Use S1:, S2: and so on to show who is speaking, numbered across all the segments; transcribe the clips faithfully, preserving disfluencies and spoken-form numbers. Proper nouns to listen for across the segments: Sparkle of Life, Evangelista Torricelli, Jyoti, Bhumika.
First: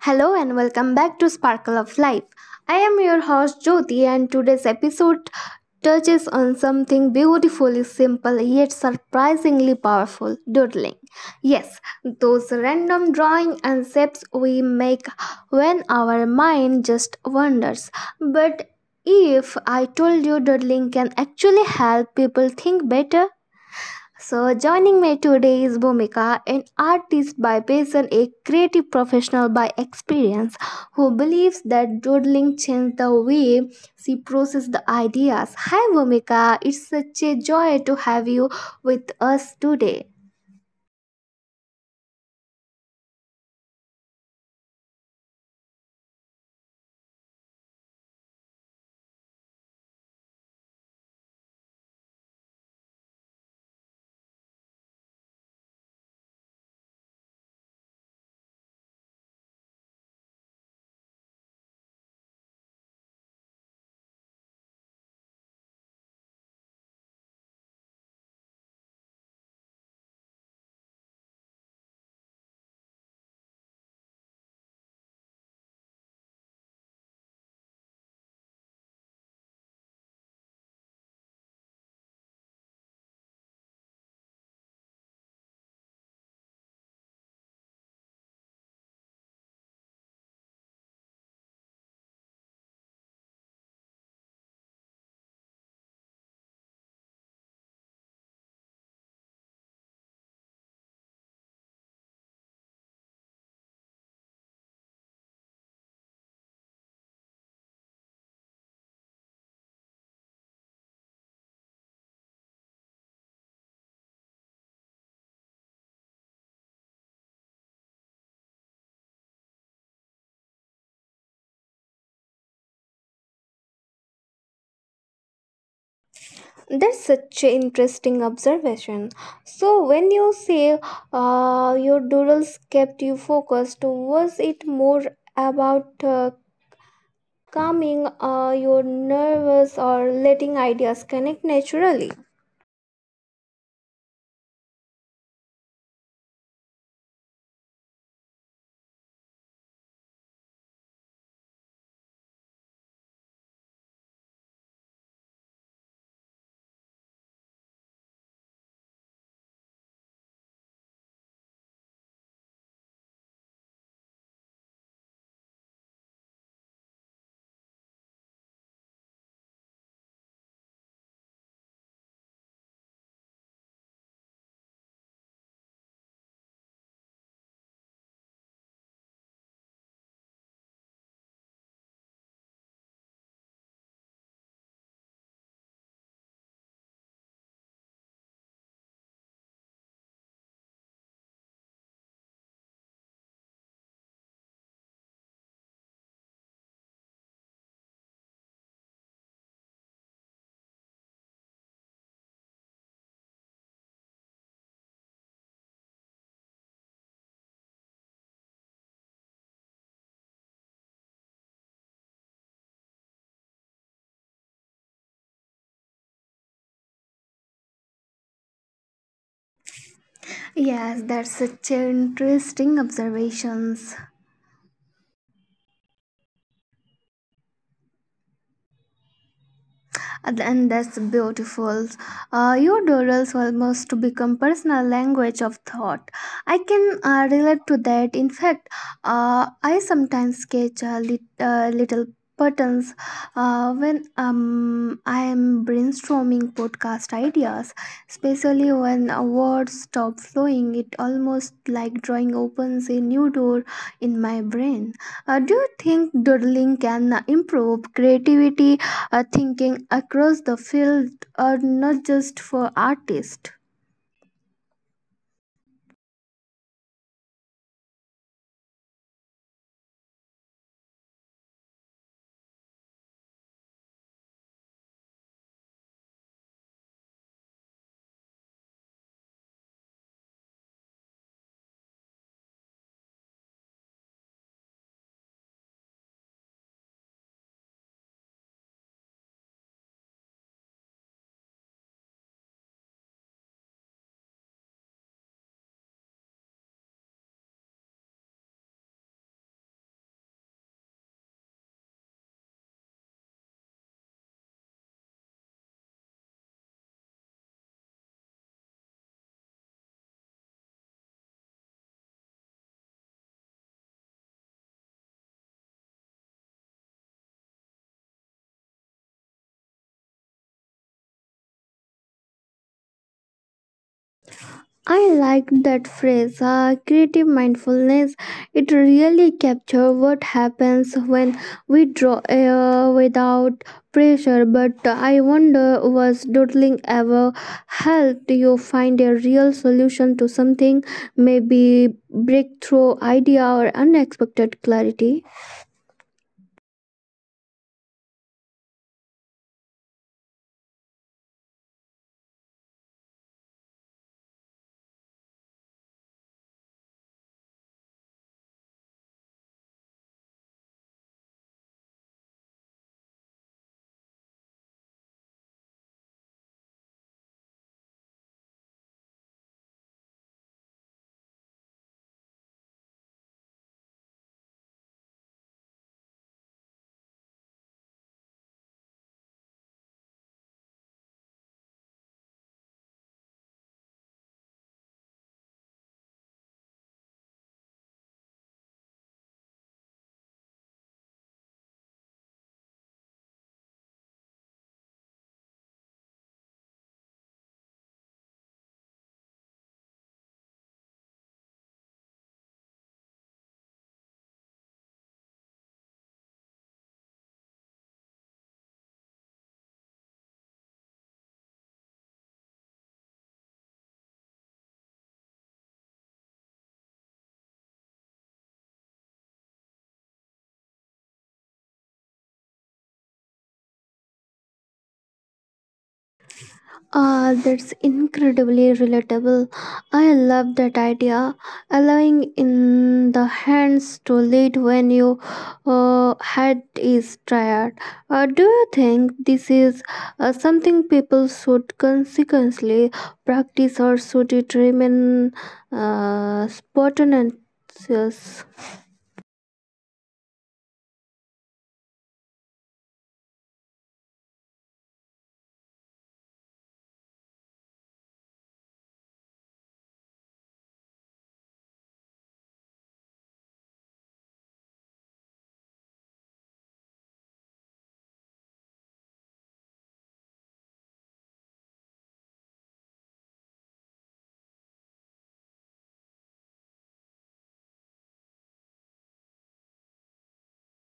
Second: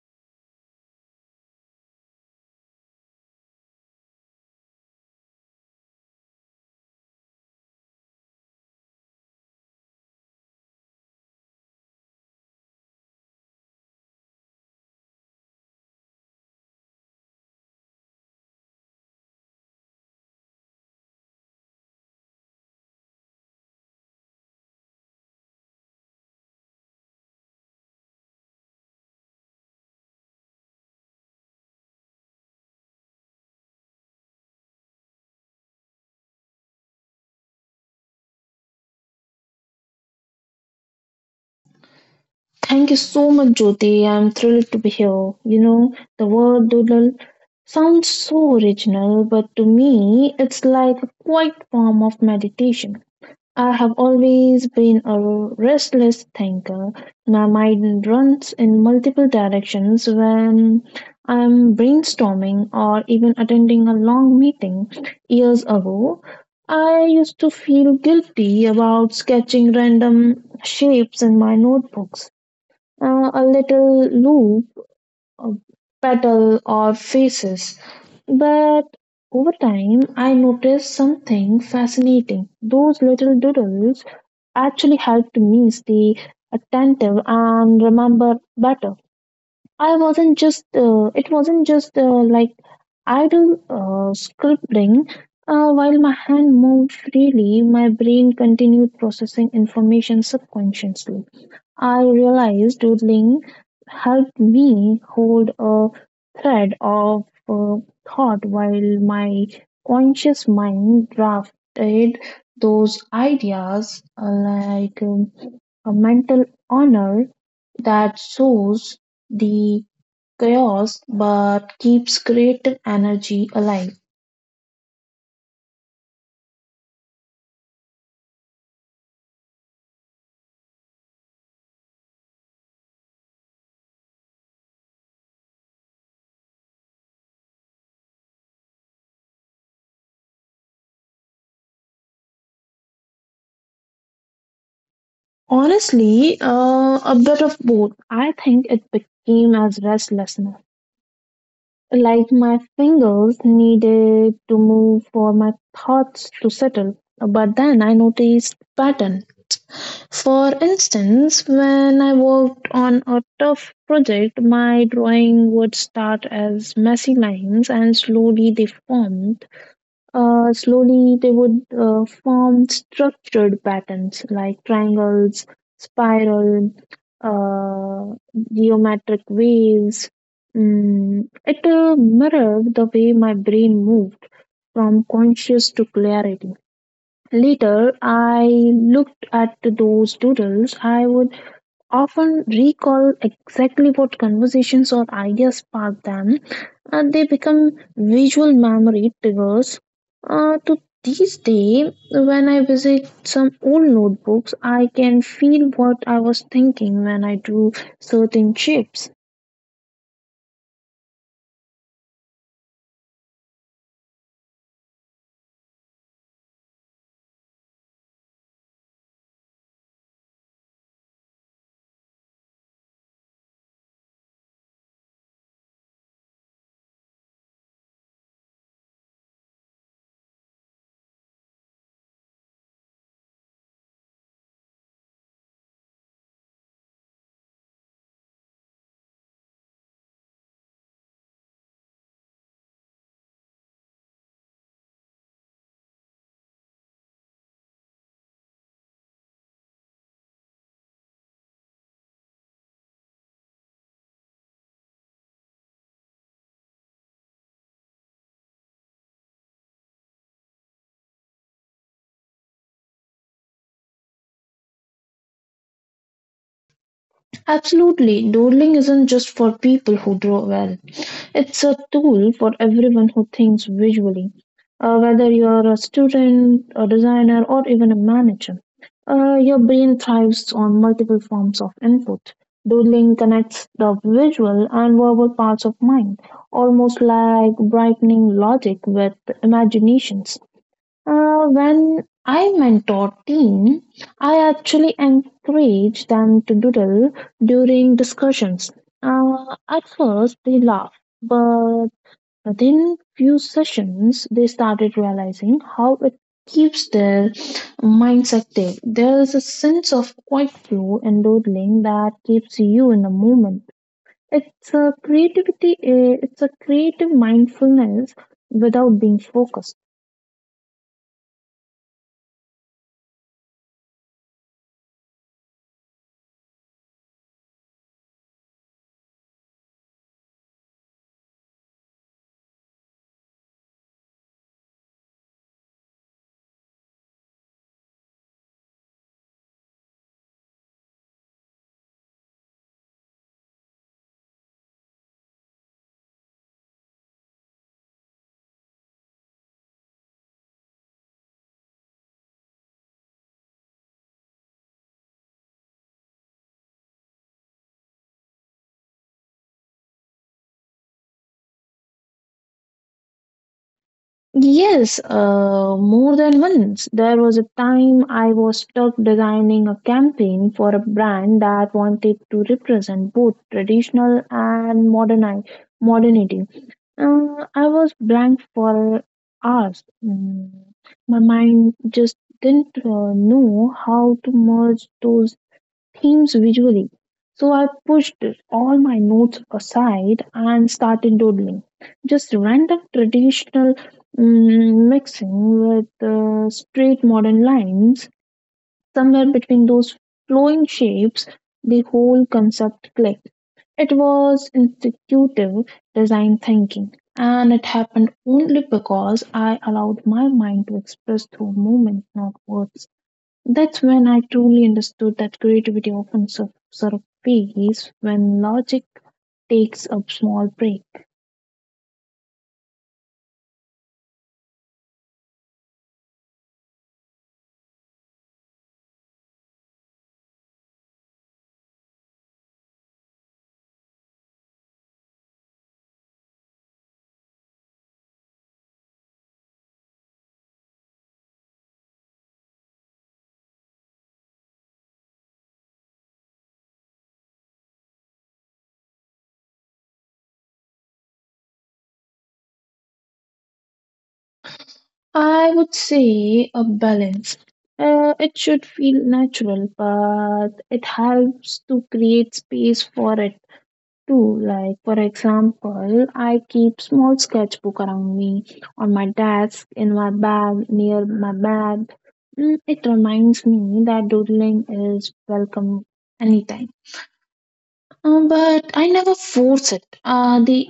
S1: Hello and welcome back to Sparkle of Life. I am your host Jyoti, and today's episode touches on something beautifully simple yet surprisingly powerful doodling. Yes, those random drawing and shapes we make when our mind just wanders. But if I told you doodling can actually help people think better so, joining me today is Bhumika, an artist by passion, a creative professional by experience, who believes that doodling changed the way she processes the ideas. Hi, Bhumika, it's such a joy to have you with us today.
S2: Thank you so much, Jyoti. I'm thrilled to be here. You know, the word doodle sounds so original, but to me, it's like a quiet form of meditation. I have always been a restless thinker. My mind runs in multiple directions when I'm brainstorming or even attending a long meeting. Years ago, I used to feel guilty about sketching random shapes in my notebooks, uh, a little loop, a petal, or faces. But over time, I noticed something fascinating. Those little doodles actually helped me stay attentive and remember better. I wasn't just, uh, it wasn't just uh, like idle uh, scribbling. Uh, while my hand moved freely, my brain continued processing information subconsciously. I realized doodling helped me hold a thread of uh, thought while my conscious mind drafted those ideas, uh, like um, a mental honor that sows the chaos but keeps creative energy alive.
S1: That's such an interesting observation. So, when you say uh, your doodles kept you focused, was it more about uh, calming uh, your nerves or letting ideas connect naturally.
S2: Honestly, uh, a bit of both. I think it became as restlessness. Like my fingers needed to move for my thoughts to settle. But then I noticed pattern. For instance, when I worked on a tough project, my drawing would start as messy lines and slowly they formed uh, slowly, they would uh, form structured patterns like triangles, spiral, uh, geometric waves. Mm, it uh, mirrored the way my brain moved from conscious to clarity. Later, I looked at those doodles. I would often recall exactly what conversations or ideas sparked them, and they become visual memory triggers. Uh, to this day, when I visit some old notebooks, I can feel what I was thinking when I drew certain shapes.
S1: Yes, that's such an interesting observations. And that's beautiful. Uh, your doodles almost become personal language of thought. I can uh, relate to that. In fact, uh, I sometimes sketch a lit- uh, little patterns uh, when um, I am brainstorming podcast ideas, especially when uh, words stop flowing. It almost like drawing opens a new door in my brain. Uh, do you think doodling can improve creativity uh, thinking across the field are not just for artists.
S2: Absolutely. Doodling isn't just for people who draw well. It's a tool for everyone who thinks visually. Uh, whether you're a student, a designer, or even a manager, uh, your brain thrives on multiple forms of input. Doodling connects the visual and verbal parts of mind, almost like brightening logic with imaginations. Uh, when I mentor team, I actually encourage them to doodle during discussions. Uh, at first, they laugh, but within few sessions, they started realizing how it keeps their minds active. There is a sense of quiet flow and doodling that keeps you in the moment. It's a creativity. Uh, It's a creative mindfulness without being focused.
S1: I like that phrase, uh, creative mindfulness. It really captures what happens when we draw air without pressure. But I wonder, was doodling ever helped you find a real solution to something, maybe breakthrough idea or unexpected clarity?
S2: Yes, uh, more than once. There was a time I was stuck designing a campaign for a brand that wanted to represent both traditional and moderni- modernity. Uh, I was blank for hours. Mm, My mind just didn't uh, know how to merge those themes visually. So I pushed all my notes aside and started doodling. Just random traditional, mm, mixing with uh, straight modern lines. Somewhere between those flowing shapes, the whole concept clicked. It was intuitive design thinking, and it happened only because I allowed my mind to express through movement, not words. That's when I truly understood that creativity often sur- surfaces when logic takes a small break.
S1: Ah, that's incredibly relatable. I love that idea. Allowing in the hands to lead when your uh, head is tired. Uh, do you think this is uh, something people should consequently practice, or should it remain uh, spontaneous?
S2: I would say a balance. Uh, it should feel natural, but it helps to create space for it too. Like, for example, I keep small sketchbook around me, on my desk, in my bag, near my bed. Mm, It reminds me that doodling is welcome anytime. Um, but I never force it. Uh, the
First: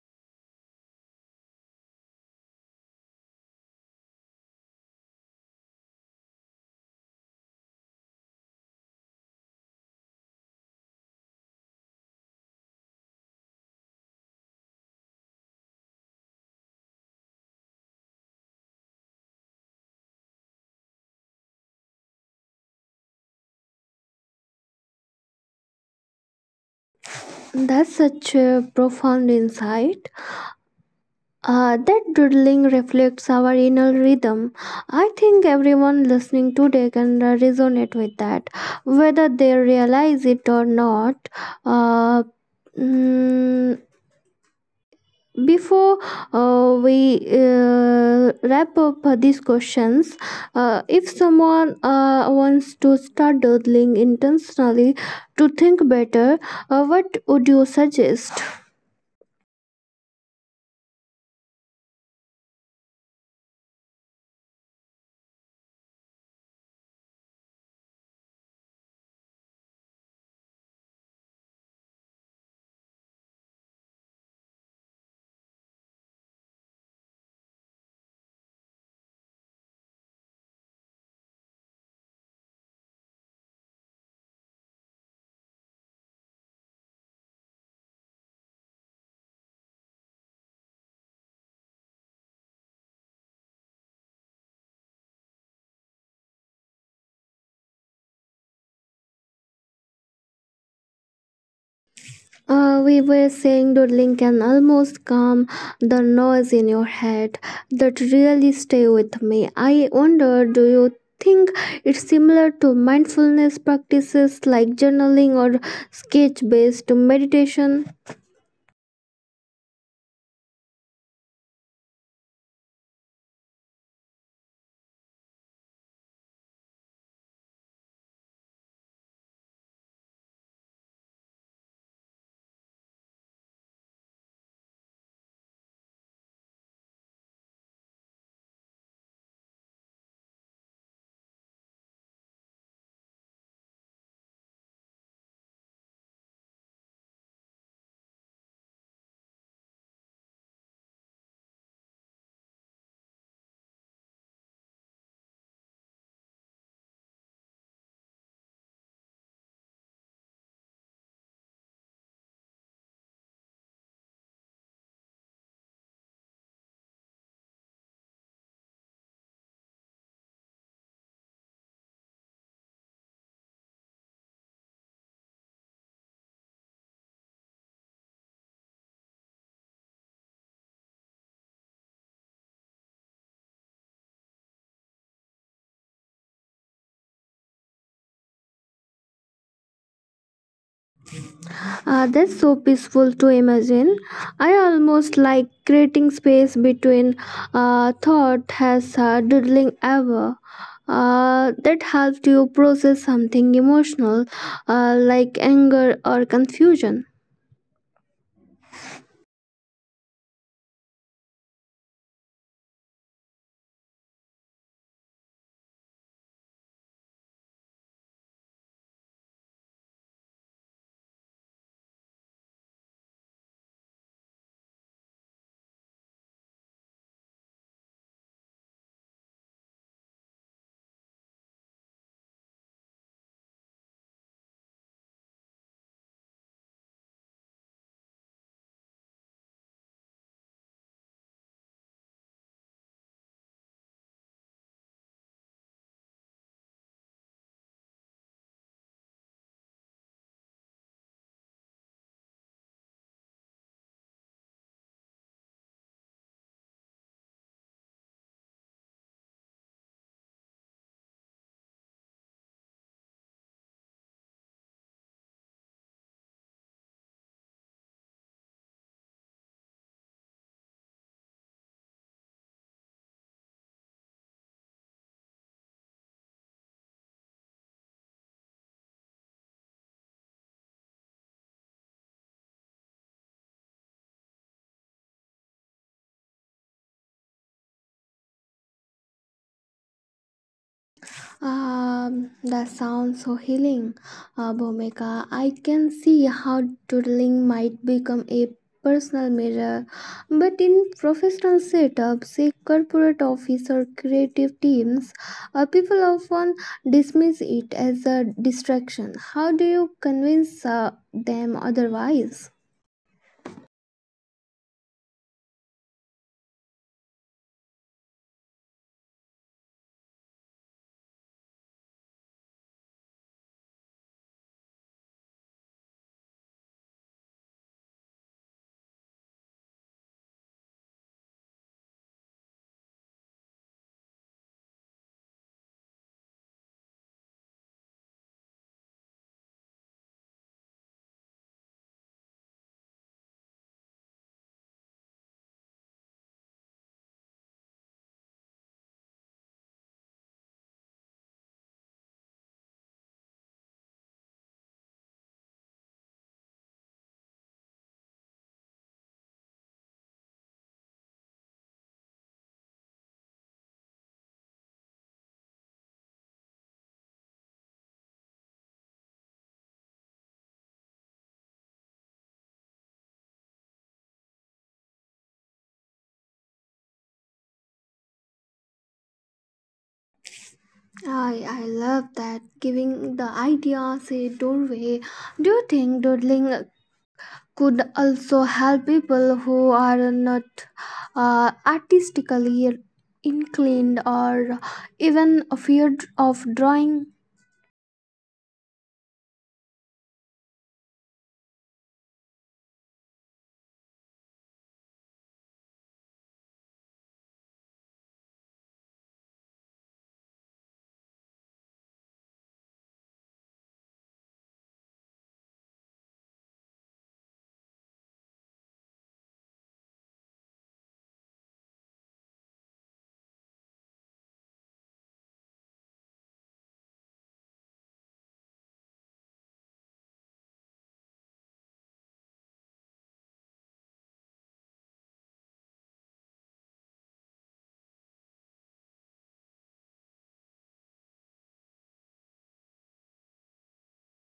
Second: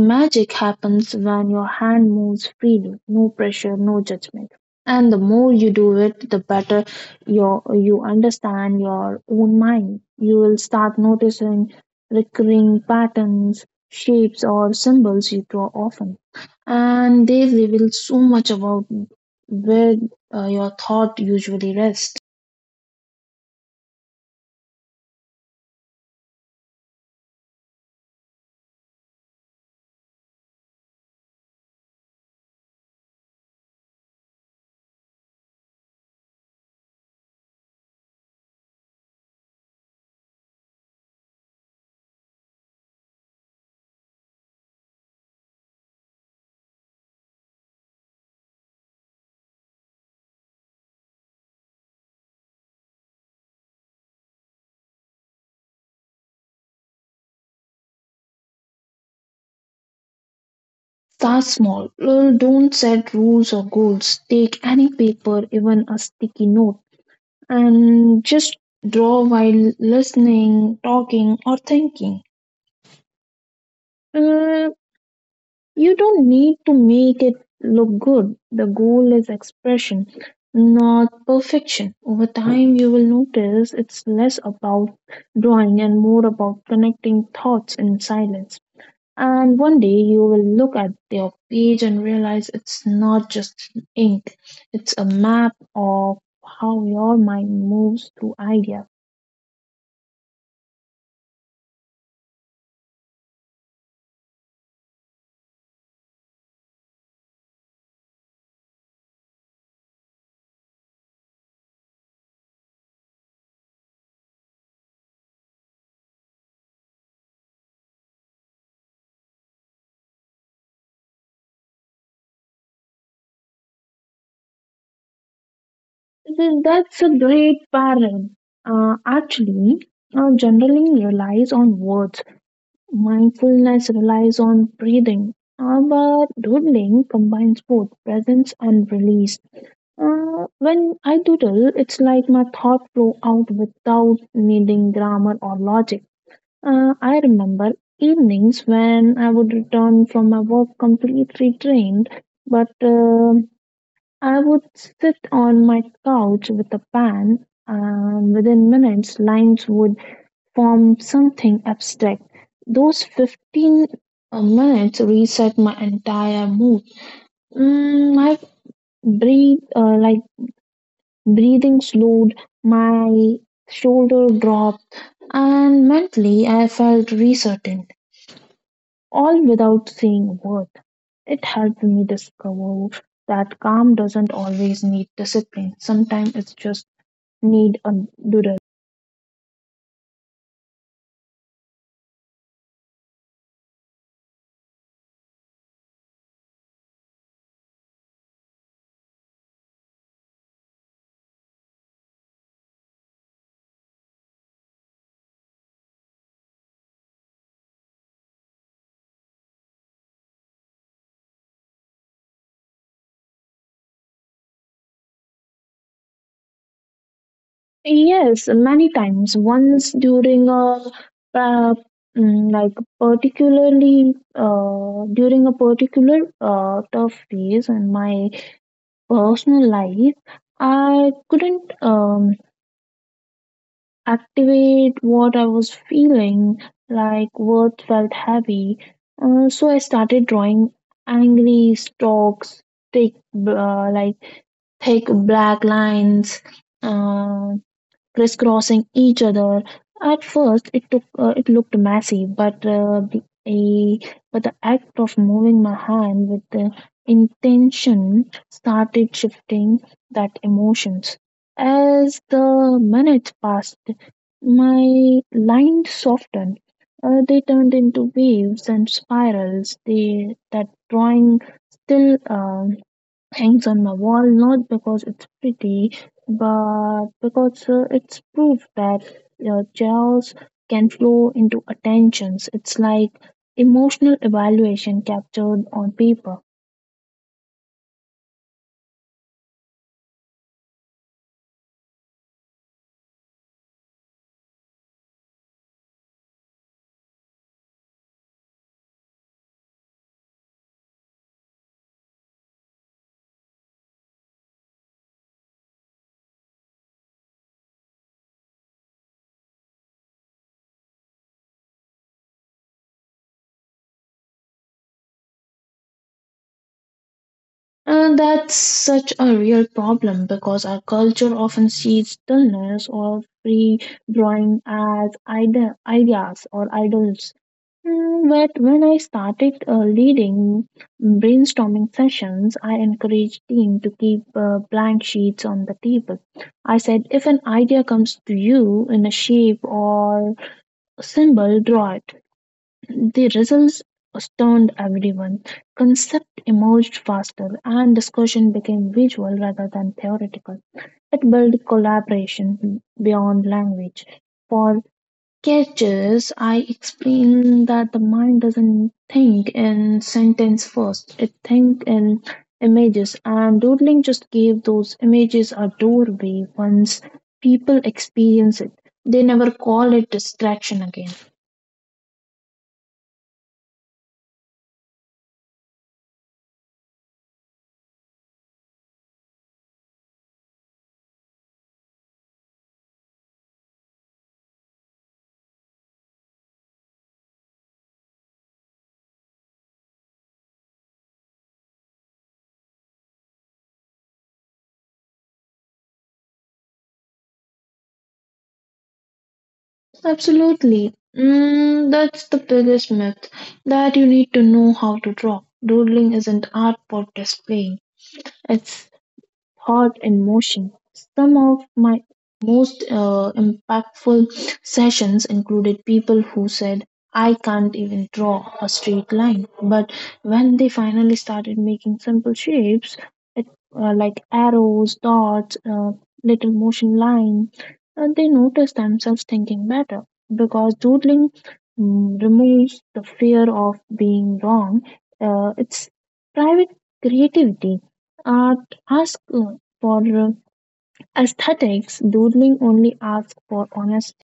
S2: magic happens when your hand moves freely, no pressure, no judgment. And the more you do it, the better your you understand your own mind. You will start noticing recurring patterns, shapes, or symbols you draw often, and they reveal so much about where uh, your thought usually rests.
S1: That's such a profound insight. Uh, that doodling reflects our inner rhythm. I think everyone listening today can uh, resonate with that, whether they realize it or not. Uh, mm, Before uh, we uh, wrap up uh, these questions, uh, if someone uh, wants to start doodling intentionally to think better, uh, what would you suggest?
S2: Start small. Uh, Don't set rules or goals. Take any paper, even a sticky note, and just draw while listening, talking, or thinking. Uh, you don't need to make it look good. The goal is expression, not perfection. Over time, you will notice it's less about drawing and more about connecting thoughts in silence. And one day you will look at their page and realize it's not just ink, it's a map of how your mind moves through ideas.
S1: Uh, we were saying doodling can almost calm the noise in your head that really stay with me. I wonder, do you think it's similar to mindfulness practices like journaling or sketch based meditation?
S2: Th- That's a great pattern. Uh, actually, uh, journaling relies on words, mindfulness relies on breathing, uh, but doodling combines both presence and release. Uh, when I doodle, it's like my thought flow out without needing grammar or logic. Uh, I remember evenings when I would return from my work completely drained, but um I would sit on my couch with a pen, and within minutes, lines would form something abstract. Those fifteen uh, minutes reset my entire mood. Mm, my breathe, uh, like breathing slowed, my shoulder dropped, and mentally I felt resetting, all without saying a word. It helped me discover that calm doesn't always need discipline. Sometimes it's just need a doodle.
S1: Uh, that's so peaceful to imagine. I almost like creating space between uh, thought has uh, doodling ever. Uh, that helped you process something emotional uh, like anger or confusion.
S2: Yes, many times. Once during a uh, mm, like particularly uh, during a particular uh, tough phase in my personal life, I couldn't um, activate what I was feeling, like words felt heavy. Uh, so I started drawing angry stalks, thick, uh, like thick black lines, uh, crisscrossing each other. At first, it took uh, it looked messy, but uh, the a, but the act of moving my hand with the intention started shifting that emotions. As the minutes passed, my lines softened. Uh, they turned into waves and spirals. They that drawing still. um hangs on my wall, not because it's pretty, but because uh, it's proof that uh, chaos can flow into attentions. It's like emotional evaluation captured on paper.
S1: Um, that sounds so healing, uh, Bhumika. I can see how doodling might become a personal mirror, but in professional setups, say corporate office or creative teams, uh, people often dismiss it as a distraction. How do you convince uh, them otherwise?
S2: And that's such a real problem because our culture often sees dullness or free drawing as ide- ideas or idols. Mm, But when I started uh, leading brainstorming sessions, I encouraged team to keep uh, blank sheets on the table. I said, if an idea comes to you in a shape or symbol, draw it. The results stunned everyone. Concept emerged faster, and discussion became visual rather than theoretical. It built collaboration beyond language. For catches, I explained that the mind doesn't think in sentence first; it thinks in images, and doodling just gave those images a doorway. Once people experience it, they never call it distraction again.
S1: I, I love that giving the idea a doorway. Do you think doodling could also help people who are not uh, artistically inclined or even afraid of drawing
S2: Absolutely. Mm, that's the biggest myth, that you need to know how to draw. Doodling isn't art for displaying, it's thought and motion. Some of my most uh, impactful sessions included people who said, I can't even draw a straight line. But when they finally started making simple shapes, it, uh, like arrows, dots, uh, little motion lines, uh, they noticed themselves thinking better, because doodling mm, removes the fear of being wrong. Uh, it's private creativity. Art ask for aesthetics, doodling only asks for honesty.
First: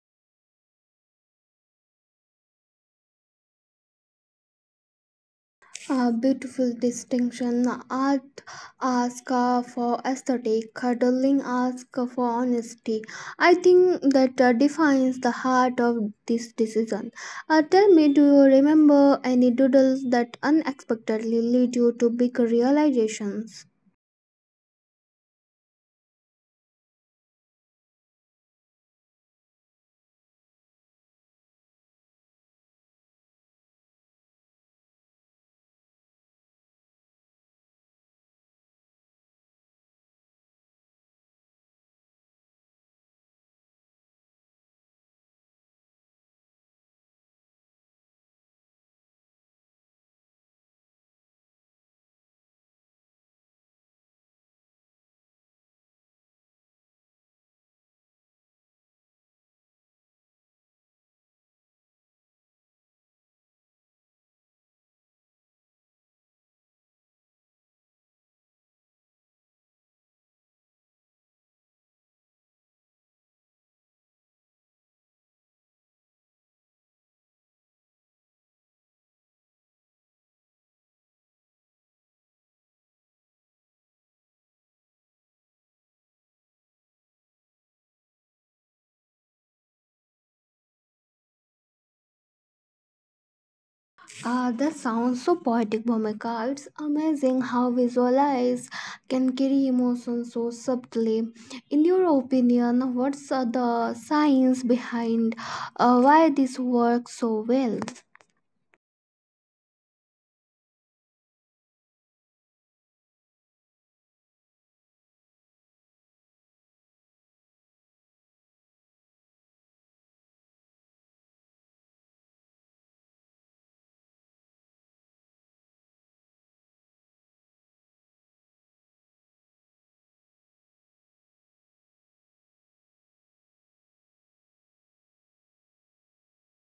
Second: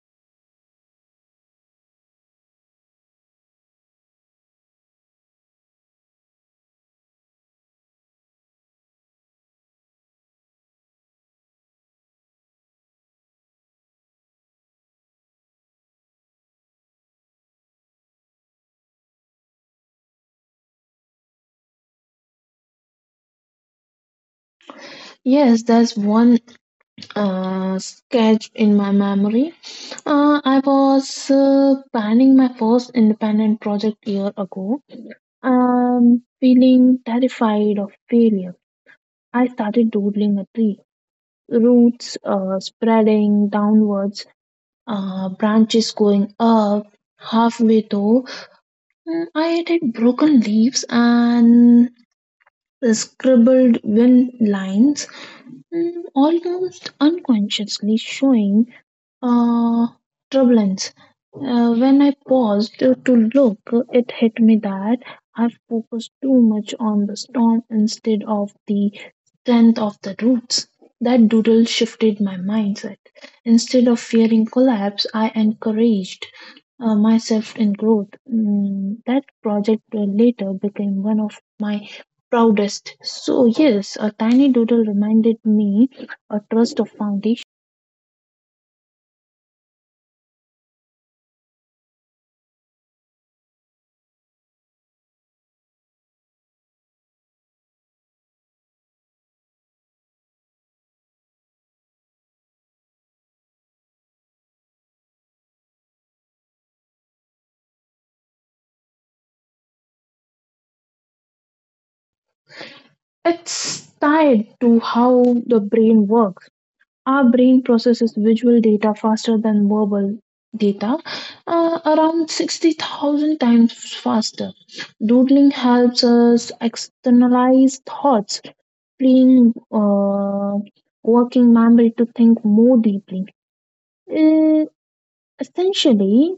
S1: a beautiful distinction art asks for aesthetic cuddling asks for honesty. I think that uh, defines the heart of this decision. Uh, tell me, do you remember any doodles that unexpectedly lead you to big realizations?
S2: Yes, there's one uh, sketch in my memory. Uh, I was uh, planning my first independent project year ago. Um, feeling terrified of failure, I started doodling a tree. Roots uh, spreading downwards, uh, branches going up. Halfway though, mm, I added broken leaves and the scribbled win lines, mm, almost unconsciously showing uh, turbulence. Uh, when I paused to look, it hit me that I focused too much on the storm instead of the strength of the roots. That doodle shifted my mindset. Instead of fearing collapse, I encouraged uh, myself in growth. Mm, that project uh, later became one of my proudest. So, yes, a tiny doodle reminded me a trust of foundation.
S1: Uh, that sounds so poetic, Bhumika. It's amazing how visualize can carry emotions so subtly. In your opinion, what's uh, the science behind uh, why this works so well?
S2: It's tied to how the brain works. Our brain processes visual data faster than verbal data, uh, around sixty thousand times faster. Doodling helps us externalize thoughts, freeing uh, working memory to think more deeply. Uh, essentially,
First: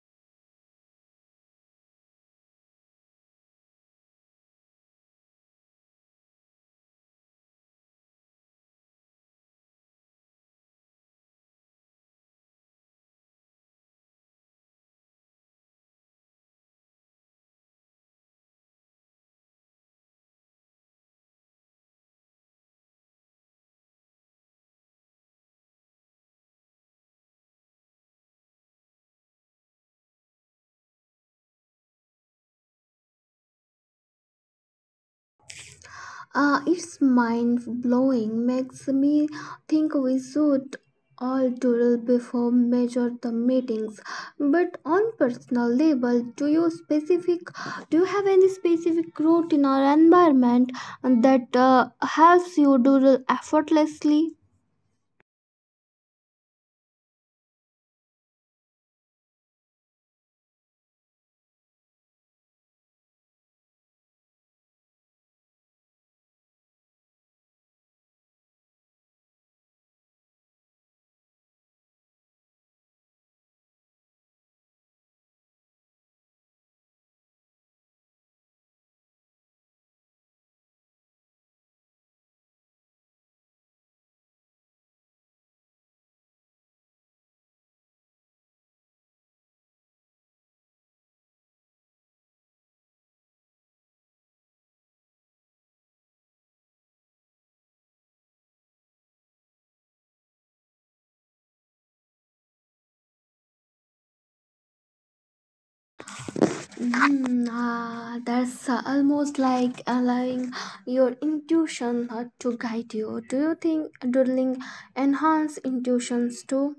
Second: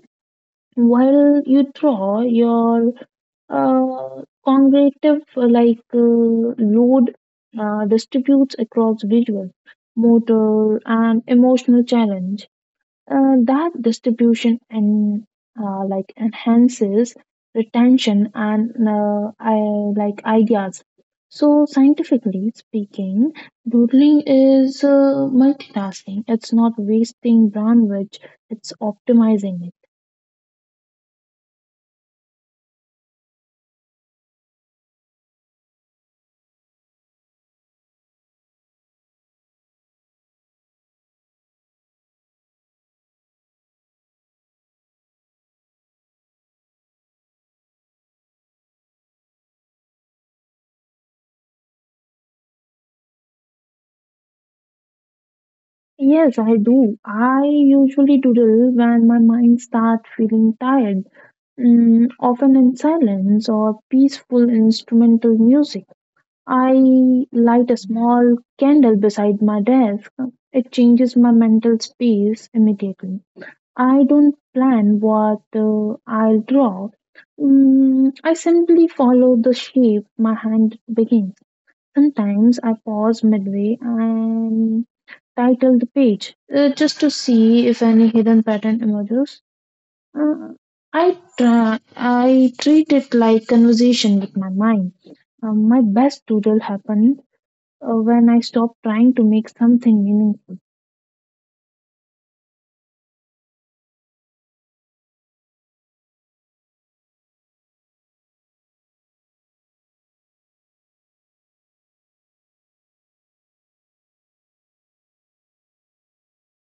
S2: while you draw, your uh, cognitive uh, like uh, load uh, distributes across visual, motor, and emotional challenge. Uh, that distribution and uh, like enhances retention and uh, I, like ideas. So scientifically speaking, doodling is uh, multitasking. It's not wasting bandwidth. It's optimizing it.
S1: Uh, it's mind blowing, makes me think we should all doodle before major the meetings. But on personal level, do you specific do you have any specific routine or environment that uh, helps you doodle effortlessly?
S2: Yes, I do. I usually doodle when my mind starts feeling tired, mm, often in silence or peaceful instrumental music. I light a small candle beside my desk. It changes my mental space immediately. I don't plan what uh, I'll draw. Mm, I simply follow the shape my hand begins. Sometimes I pause midway and title the page, uh, just to see if any hidden pattern emerges. Uh, I, tra- I treat it like conversation with my mind. Um, my best doodle happen uh, when I stop trying to make something meaningful.
S1: Mm, ah, that's uh, almost like allowing your intuition uh, to guide you. Do you think doodling enhance intuitions too?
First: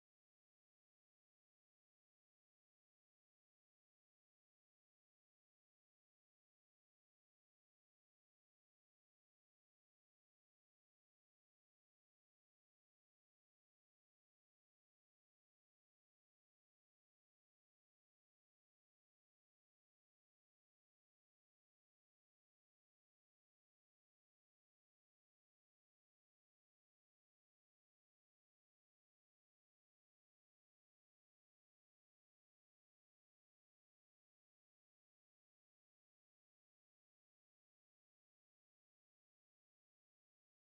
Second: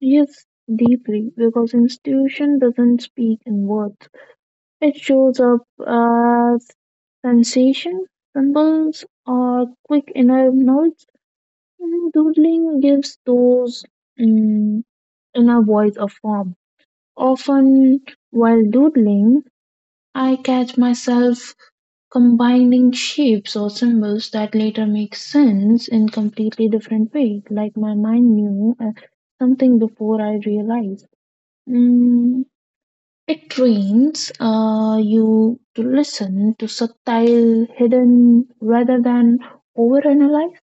S2: Yes, deeply, because institution doesn't speak in words. It shows up as sensation, symbols, or quick inner notes. And doodling gives those mm, inner voice a form. Often, while doodling, I catch myself combining shapes or symbols that later make sense in completely different way, like my mind knew uh, something before I realized. mm, it trains uh, you to listen to subtle hidden rather than overanalyze.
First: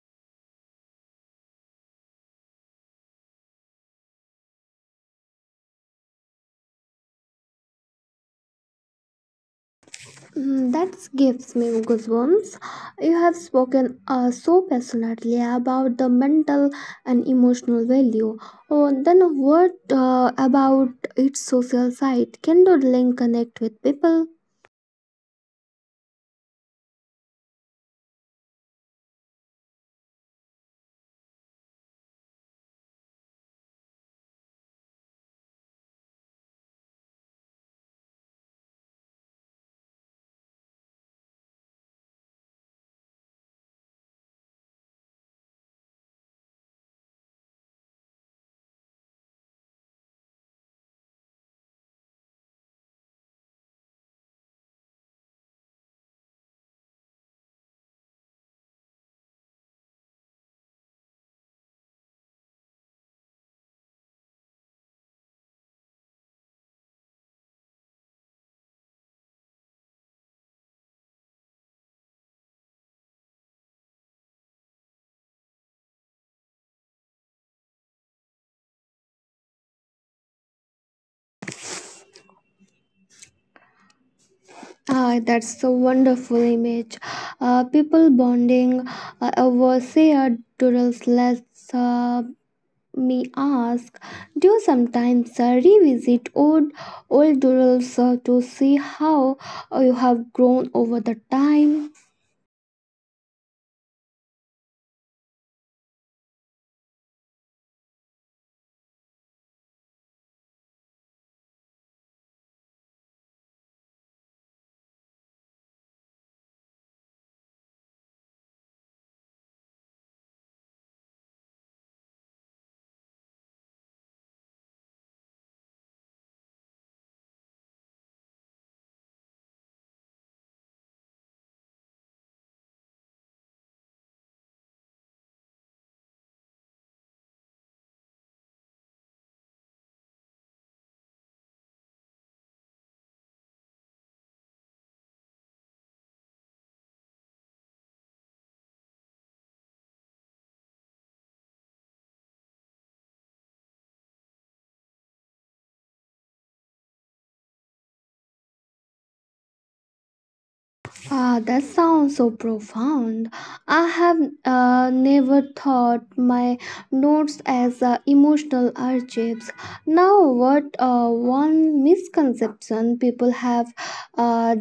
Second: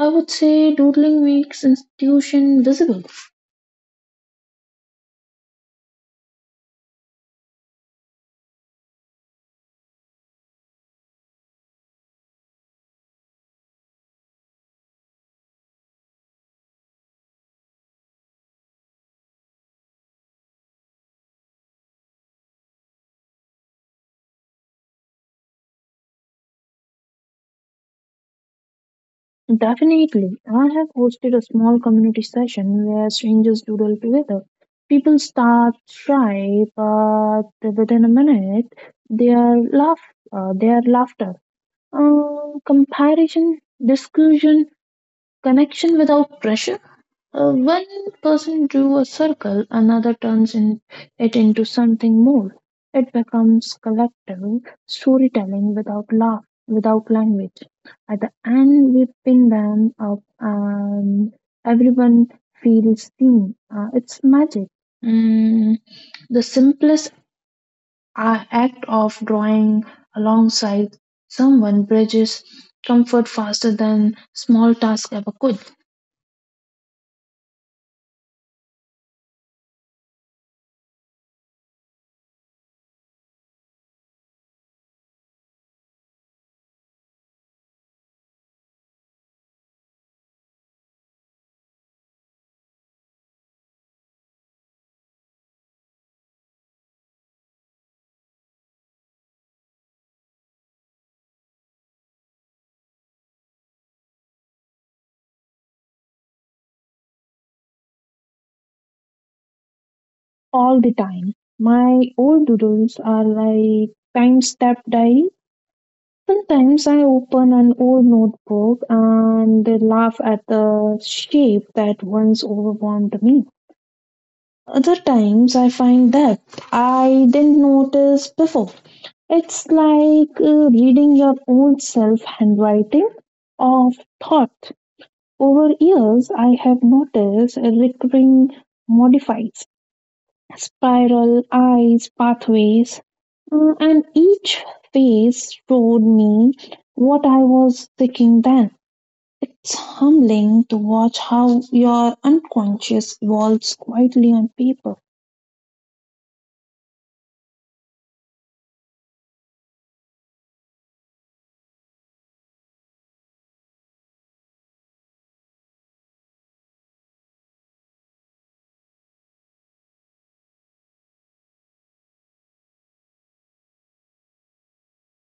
S2: I would say doodling makes institution visible.
S1: Mm, That gives me goosebumps. You have spoken uh, so passionately about the mental and emotional value. Oh, then what uh, about its social side? Can doodling connect with people?
S2: Definitely. I have hosted a small community session where strangers doodle together. People start shy, but within a minute, their laugh, uh, their laughter, uh, comparison, discussion, connection without pressure. Uh, one person drew a circle, another turns in, it into something more. It becomes collective storytelling without laugh, without language. At the end, we pin them up, and everyone feels seen. Uh, it's magic. Mm, the simplest a- act of drawing alongside someone bridges comfort faster than small task ever could.
S1: Ah, that's a wonderful image. Uh, people bonding uh, over shared doodles lets uh, me ask, do you sometimes uh, revisit old old doodles uh, to see how uh, you have grown over the time?
S2: All the time. My old doodles are like time-step diary. Sometimes I open an old notebook and laugh at the shape that once overwhelmed me. Other times I find depth I didn't notice before. It's like uh, reading your own self handwriting of thought. Over years, I have noticed a recurring modifies. Spiral eyes pathways. Mm, and each phase showed me what I was thinking then. It's humbling to watch how your unconscious evolves quietly on paper.
S1: Ah, that sounds so profound. I have uh, never thought my notes as uh, emotional archives. Now, what uh, one misconception people have uh,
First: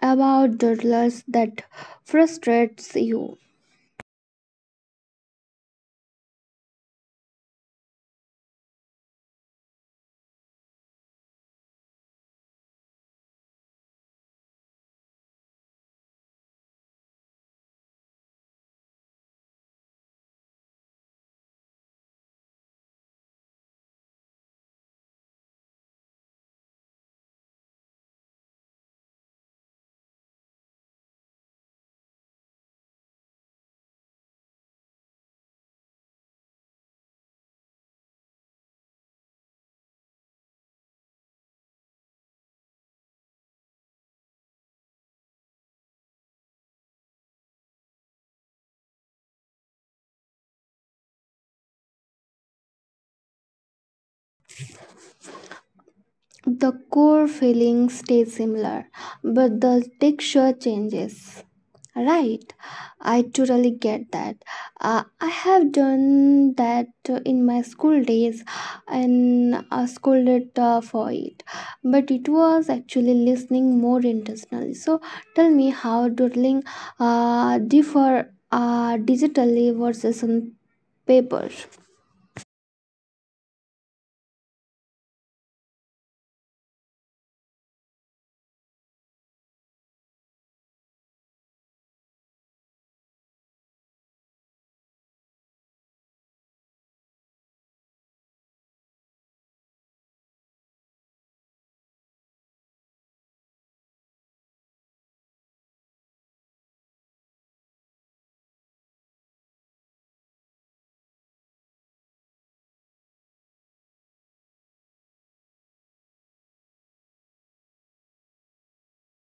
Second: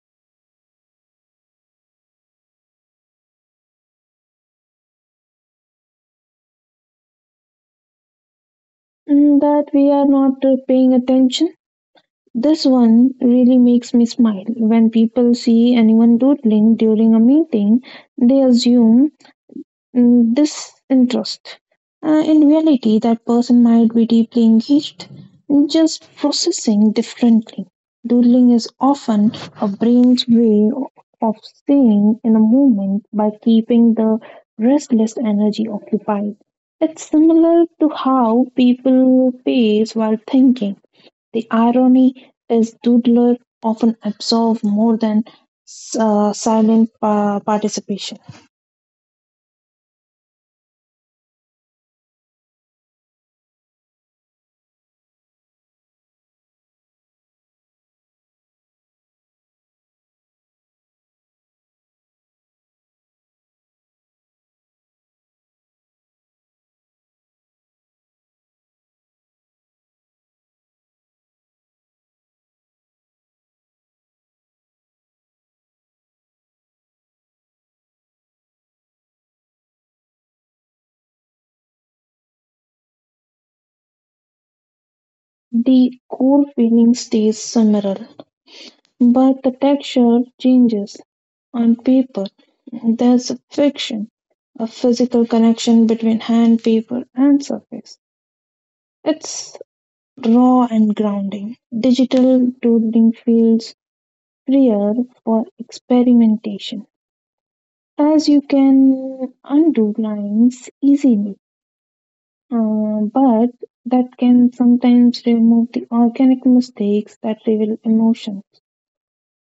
S1: about doodlers that frustrates you?
S2: Mm, that we are not uh, paying attention. This one really makes me smile. When people see anyone doodling during a meeting, they assume, mm, disinterest. Uh, in reality, that person might be deeply engaged, just processing differently. Doodling is often a brain's way of staying in a moment by keeping the restless energy occupied. It's similar to how people pace while thinking. The irony is, doodlers often absorb more than uh, silent uh, participation.
S1: The core feeling stays similar, but the texture changes. Right, I totally get that. Uh, I have done that in my school days and I scolded uh, for it, but it was actually listening more intentionally. So, tell me how doodling uh, differ uh, digitally versus on paper.
S2: The core feeling stays similar, but the texture changes. On paper, there's a friction, a physical connection between hand, paper, and surface. It's raw and grounding. Digital doodling feels freer for experimentation, as you can undo lines easily. Uh, but that can sometimes remove the organic mistakes that reveal emotion.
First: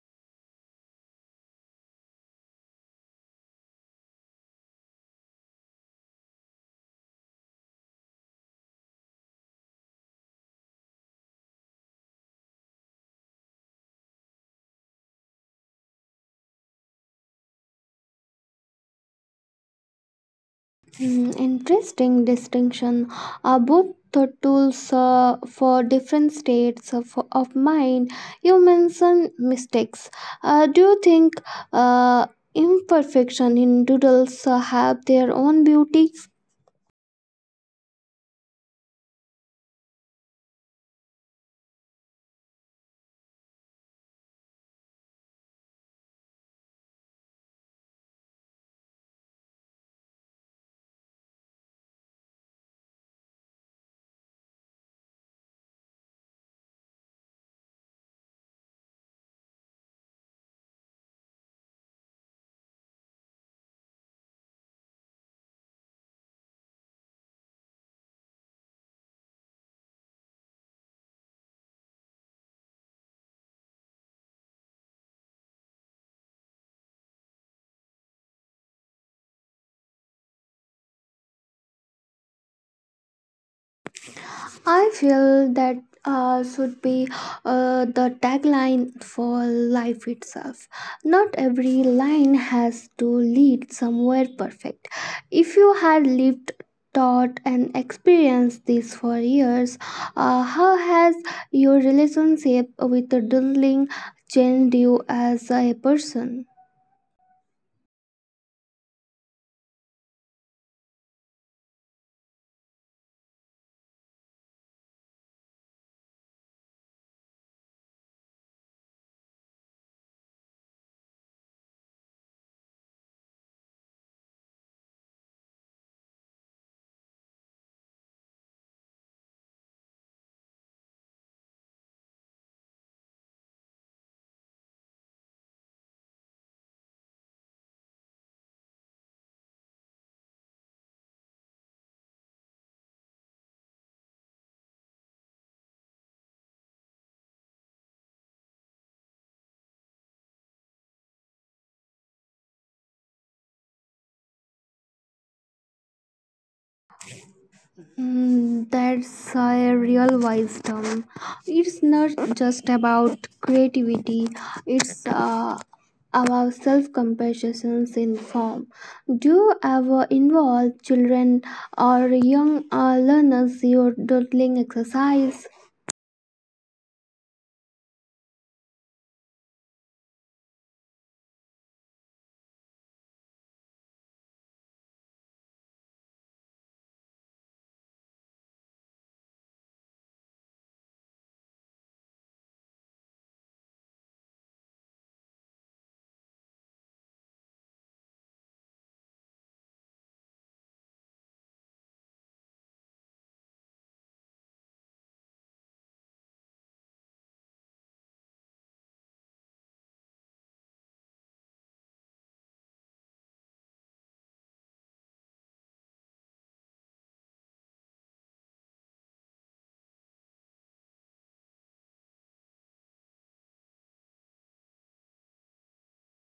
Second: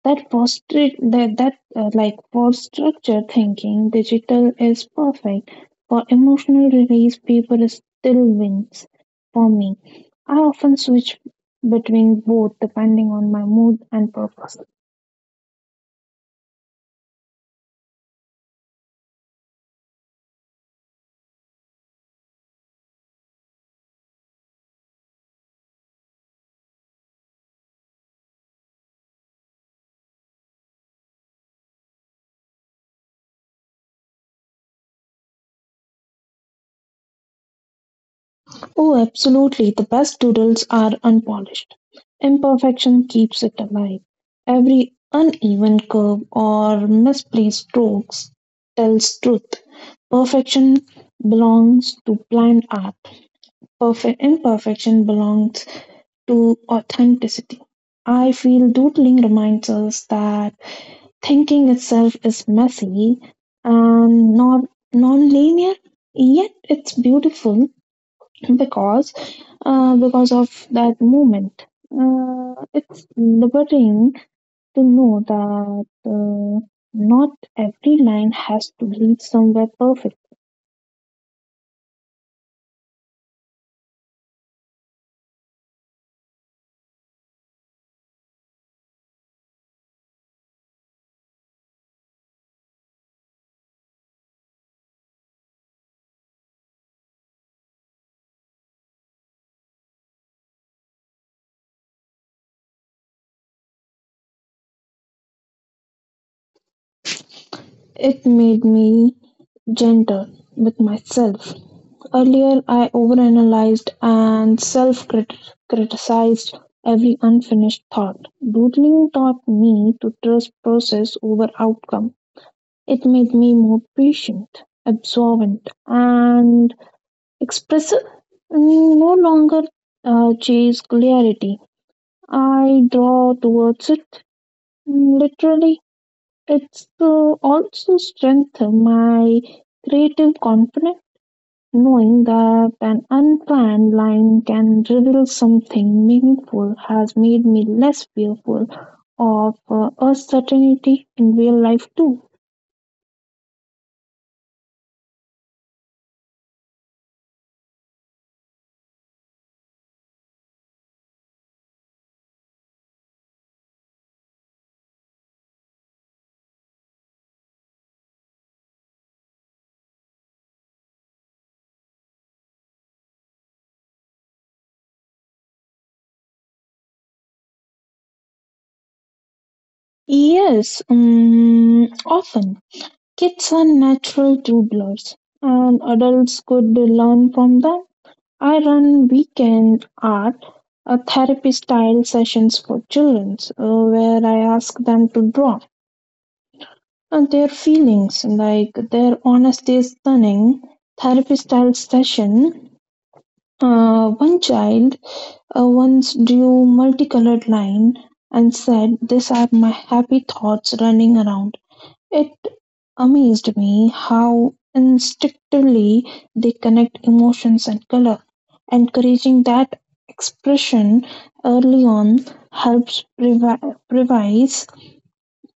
S2: That for strict that, that uh, like for structure thinking, digital is perfect. For emotional release, paper still wins for me. I often switch between both depending on my mood and purpose.
S1: Hmm, interesting distinction. Uh, both the tools uh, for different states of, of mind. You mentioned mistakes. Uh, do you think uh, imperfection in doodles uh, have their own beauty?
S2: Oh, absolutely. The best doodles are unpolished. Imperfection keeps it alive. Every uneven curve or misplaced strokes tells truth. Perfection belongs to blind art. Perfect imperfection belongs to authenticity. I feel doodling reminds us that thinking itself is messy and not non-linear, yet it's beautiful because uh, because of that moment. Uh, it's liberating to know that uh, not every line has to lead somewhere perfect.
S1: I feel that uh, should be uh, the tagline for life itself. Not every line has to lead somewhere perfect. If you had lived, taught, and experienced this for years, uh, how has your relationship with the doodling changed you as a person?
S2: It made me gentle with myself. Earlier, I overanalyzed and self criticized every unfinished thought. Doodling taught me to trust process over outcome. It made me more patient, absorbent, and expressive, and no longer uh, chase clarity. I draw towards it, literally it's to also strengthen my creative confidence. Knowing that an unplanned line can reveal something meaningful has made me less fearful of uh, uncertainty in real life too.
S1: Mm, that's a real wisdom. It's not just about creativity, it's uh, about self compassion in form. Do you ever involve children or young uh, learners in your doodling exercise?
S2: Yes, um, often kids are natural doodlers, and adults could learn from them. I run weekend art uh, therapy style sessions for children uh, where I ask them to draw uh, their feelings, like their honesty is stunning. Therapy style session. Uh, one child uh, once drew multicolored line and said, "These are my happy thoughts running around." It amazed me how instinctively they connect emotions and color. Encouraging that expression early on helps previ- previze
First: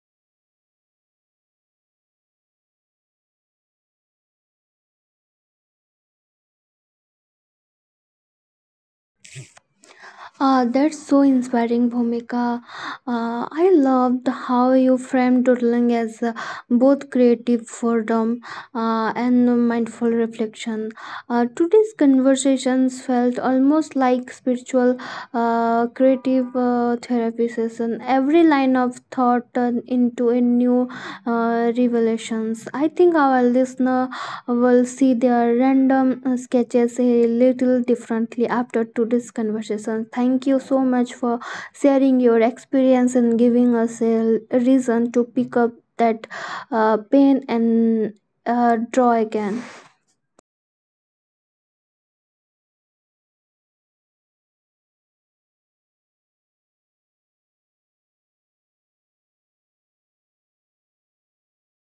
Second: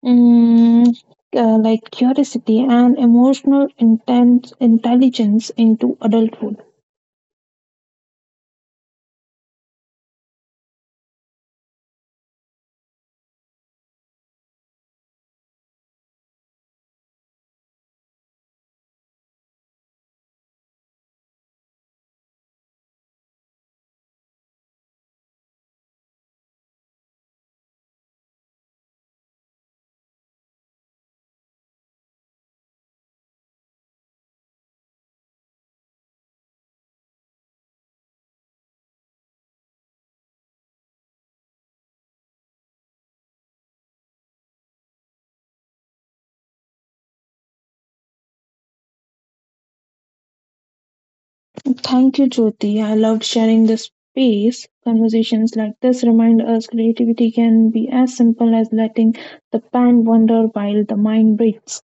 S2: mm, uh, like curiosity and emotional intent- intelligence into adulthood.
S1: Uh, that's so inspiring, Bhumika. Uh, I loved how you framed doodling as uh, both creative freedom uh, and mindful reflection. Uh, today's conversations felt almost like spiritual, uh, creative uh, therapy session. Every line of thought turned into a new uh, revelations. I think our listener will see their random uh, sketches a little differently after today's conversation. Thank you so much for sharing your experience and giving us a reason to pick up that uh, pen and uh, draw again.
S2: Thank you, Jyoti. I loved sharing this space. Conversations like this remind us creativity can be as simple as letting the pen wander while the mind breathes.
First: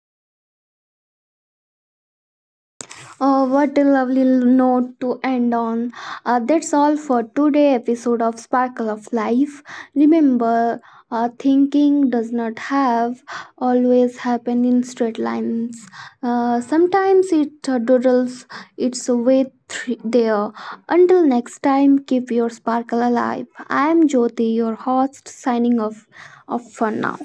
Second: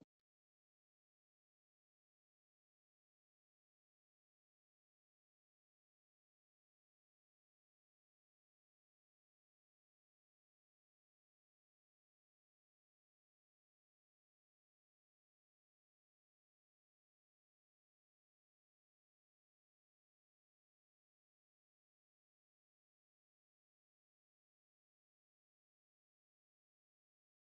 S1: Oh, what a lovely l- note to end on. Uh, that's all for today episode of Sparkle of Life. Remember, uh, thinking does not have always happen in straight lines. Uh, sometimes it uh, doodles its way thr- there. Until next time, keep your sparkle alive. I am Jyoti, your host, signing off, off for now.